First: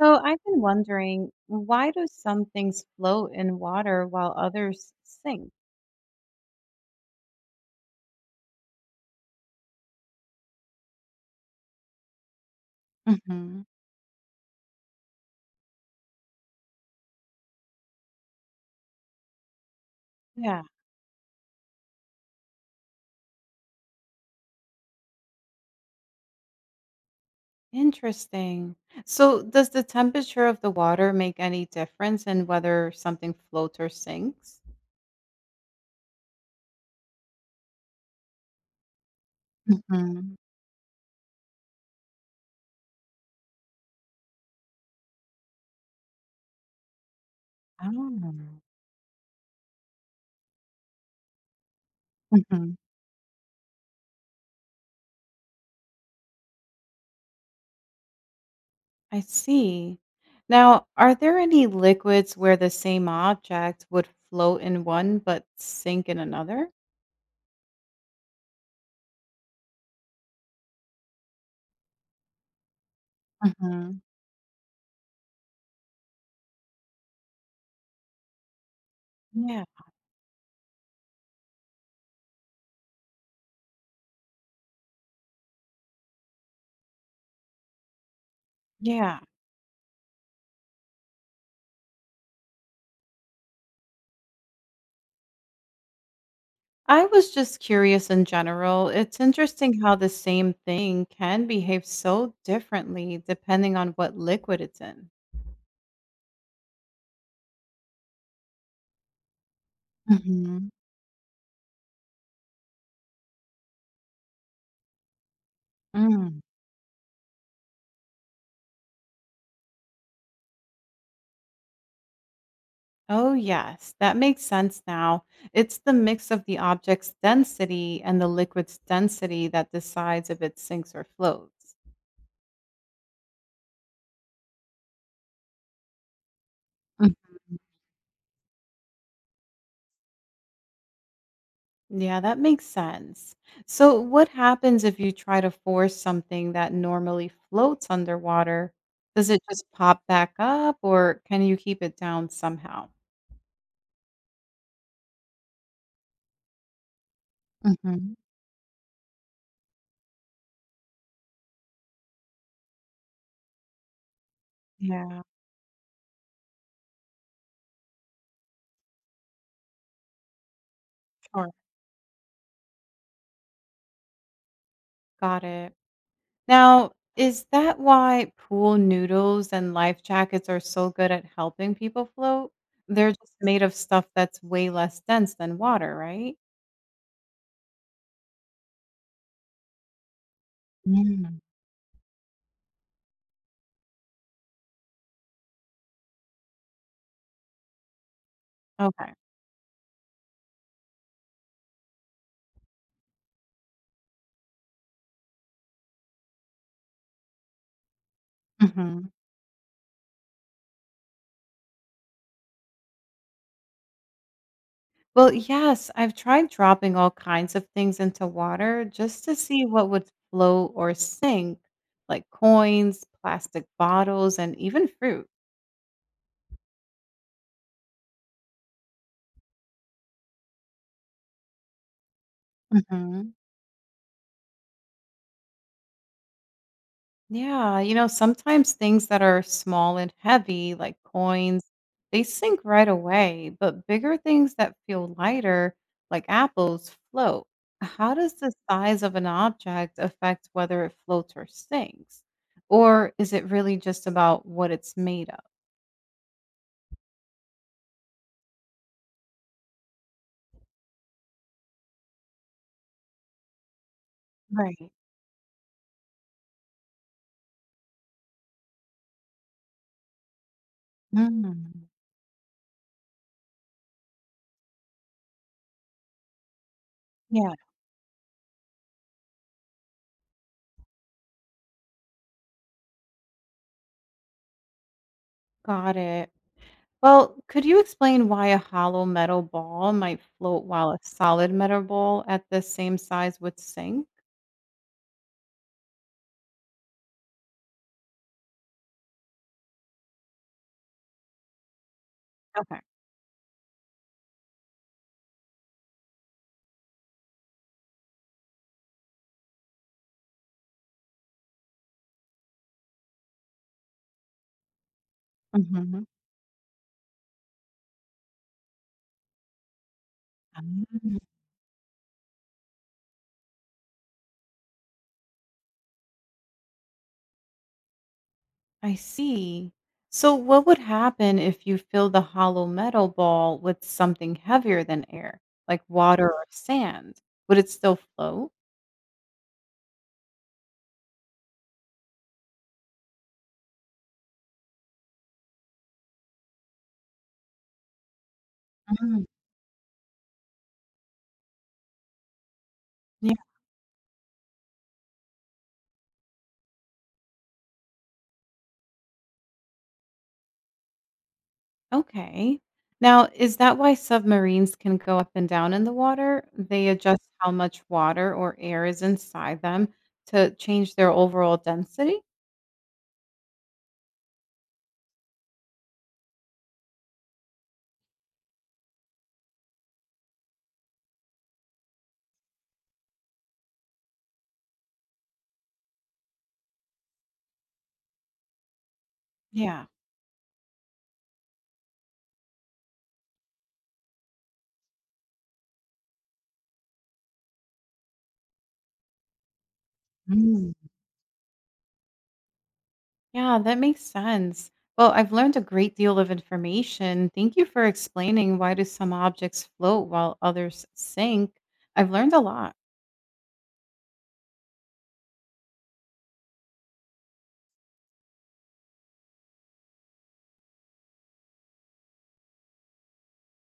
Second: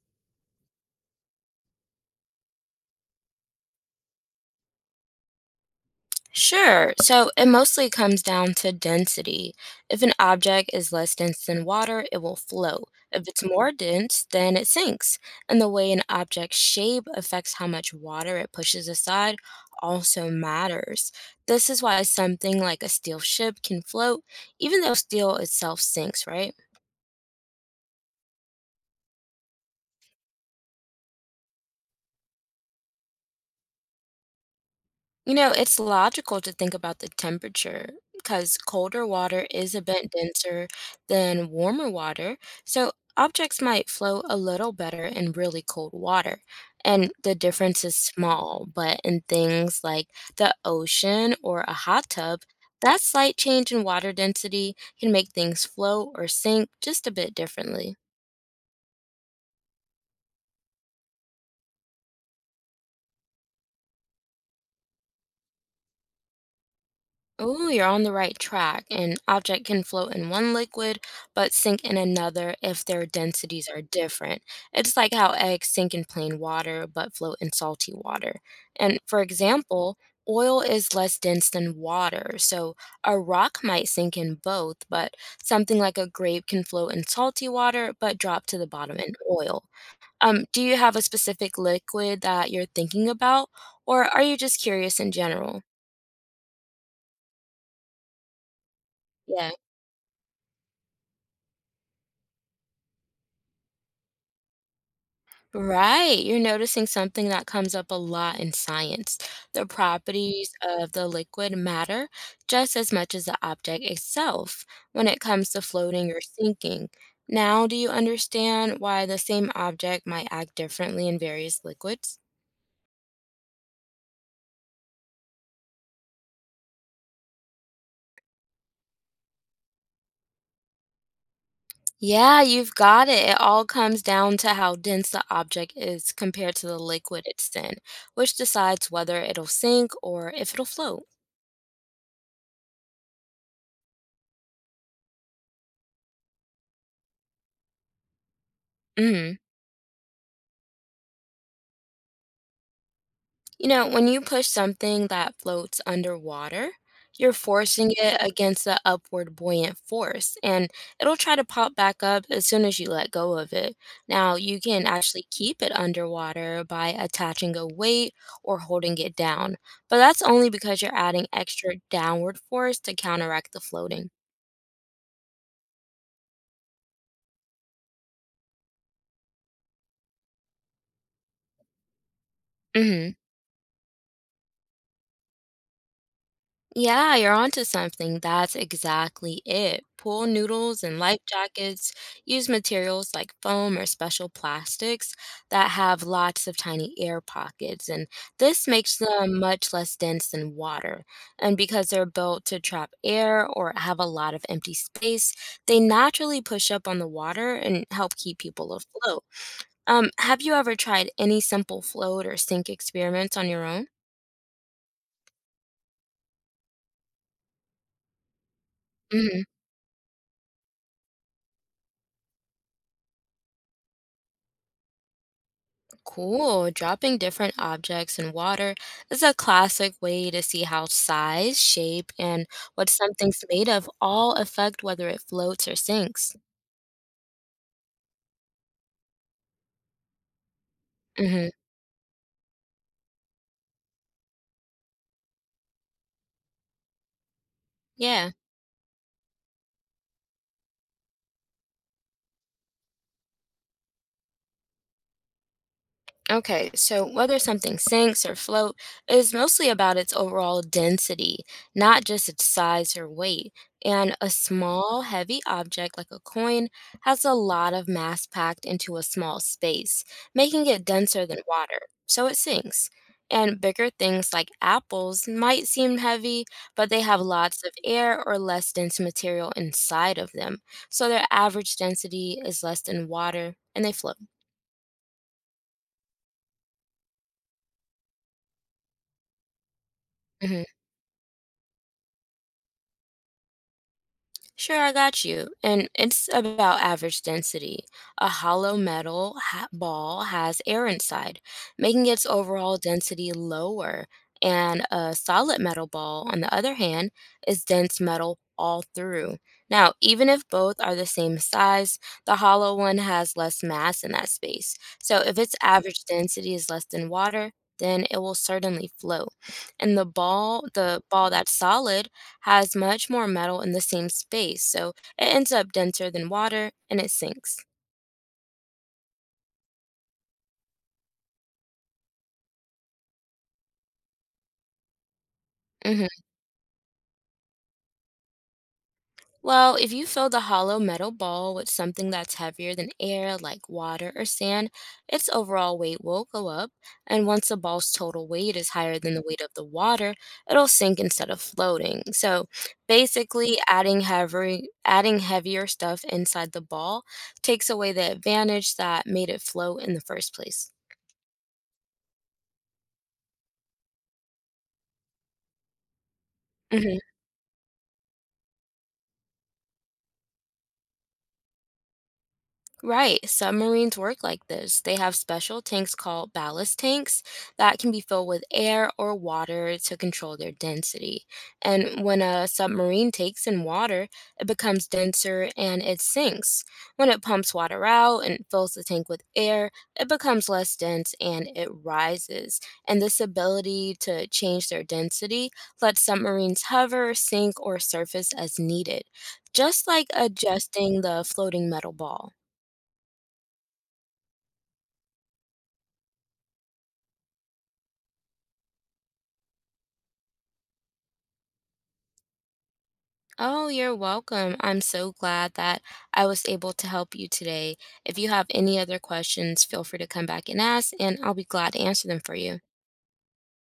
So I've been wondering, why do some things float in water while others sink? Sure. So it mostly comes down to density. If an object is less dense than water, it will float. If it's Hmm. more dense, then it sinks. And the way an object's shape affects how much water it pushes aside also Yeah, matters. This is why something like a steel ship can float, even though steel itself sinks, right? interesting. So does the temperature of the water make any difference in whether something floats or sinks? You know, it's logical to think about the temperature because colder water is a bit Hmm. denser than warmer water, so objects might flow a little better in really cold water. And the difference is Oh. small, but in things like the ocean or a hot tub, Hmm. that slight change in water density can make things float or sink just a bit differently. I see. Now, are there any liquids where the same object would float in one but sink in another? Oh, you're on the right track. An object can float in one liquid but sink in another if their densities are Hmm. different. It's like how eggs sink in plain water but float in salty water. And for Yeah. example, oil is less dense than water, so a rock might sink in both, but something like a grape can float in salty water but drop to the bottom in Yeah. oil. Do you have a specific liquid that you're thinking about, or are you just curious in general? I was just curious in general. It's Yeah. interesting how the same thing can behave so differently depending on what liquid it's in. Right. You're noticing something that comes up a lot in science. The properties Hmm. of the liquid matter just as much as the object itself when it comes to floating or Mm. sinking. Now, do you understand why the same object might act differently in various liquids? Oh, yes, that makes sense now. It's the mix of the object's density and the liquid's density that decides if it sinks or floats. Yeah, you've got it. It all comes down to how dense the object is compared to the liquid it's in, which decides whether it'll sink or if it'll float. Yeah, that makes sense. So, what happens if you try to force something that normally floats underwater? Does Mhm. it just pop back up or can you keep it down somehow? You know, when you push something that floats underwater, you're forcing Hmm. it against the upward buoyant force, and it'll try to pop back up as soon as you let go of it. Now, you can Yeah, actually keep it underwater by attaching a weight or holding it down, but that's only because you're adding sure. extra downward force to counteract the floating. Got it. Now, is that why pool noodles and life jackets are so good at helping people float? They're Hmm. just made of stuff that's way less dense than water, right? Yeah, you're onto something. That's exactly it. Pool noodles and life Mm. jackets use materials like foam or special plastics that have lots of tiny air pockets, and this makes Okay. them much less dense than water. And because they're built to trap air or have a lot of empty space, they naturally push up on the water and help keep people Mhm. afloat. Have you ever tried any simple float or sink experiments on your own? Well, yes, I've tried dropping all kinds of things into water just to Mm-hmm. see what would float or sink, like coins, plastic bottles, and even fruit. Cool. Dropping different objects in water is a classic way to see how size, shape, and what Hmm. something's made of all affect whether it floats or sinks. Yeah, sometimes things that are small and heavy, like Hmm. coins, they sink right away, but bigger things that feel lighter, like apples, float. How Yeah. does the size of an object affect whether it floats or sinks? Or is it really just about what it's made of? Okay, so whether something sinks or float is mostly about its overall density, not just its size or weight. And a Right. small, heavy object like a coin has a lot of mass packed into a small space, making it denser than water, Mm. so it sinks. And bigger things like apples might seem heavy, but they have Yeah, lots of air or less dense material inside of them. So their average density is less than water and they float. got it. Well, could you explain why a hollow metal ball might float Mhm. while a solid metal ball at the same size would sink? Sure, I got you. And it's about average density. A hollow metal ball has air inside, making its overall Okay. density lower. And a solid metal ball, on the other hand, is dense metal all through. Now, even if both are the same size, the hollow one has less mass in that space. So, if its average Hmm. density is less than water, then it will certainly float. And the ball that's solid, has much more metal in the same space, so it ends up denser than water and it sinks. I see. So, what would happen if you fill the hollow metal ball with something heavier than air, like Hmm. water or sand? Would it still float? Well, if you fill the hollow metal ball with something that's heavier than air, like water or sand, its overall weight will go up. And once the ball's total weight is higher than the Mm. weight of the water, it'll sink instead of floating. So basically, adding heavier stuff inside the ball takes away the advantage that made it float in the first place. Okay. Now, is that why submarines can go up and down in the water? They Mhm. adjust how much water or air is inside them to change their overall density? Right. Submarines work like this. They have special tanks called ballast tanks that can be filled with air or water to control their density. And when a submarine takes in water, it becomes denser and it sinks. When it pumps water out and fills the tank with air, Yeah. it becomes less dense and it rises. And this ability to change their density lets submarines hover, sink, or surface as needed, just like Mm. adjusting the floating metal ball. Yeah, that makes sense. Well, I've learned a great deal of information. Thank you for explaining why do some objects float while others sink. I've learned a lot. Oh, you're welcome. I'm so glad that I was able to help you today. If you have any other questions, feel free to come back and ask, and I'll be glad to answer them for you.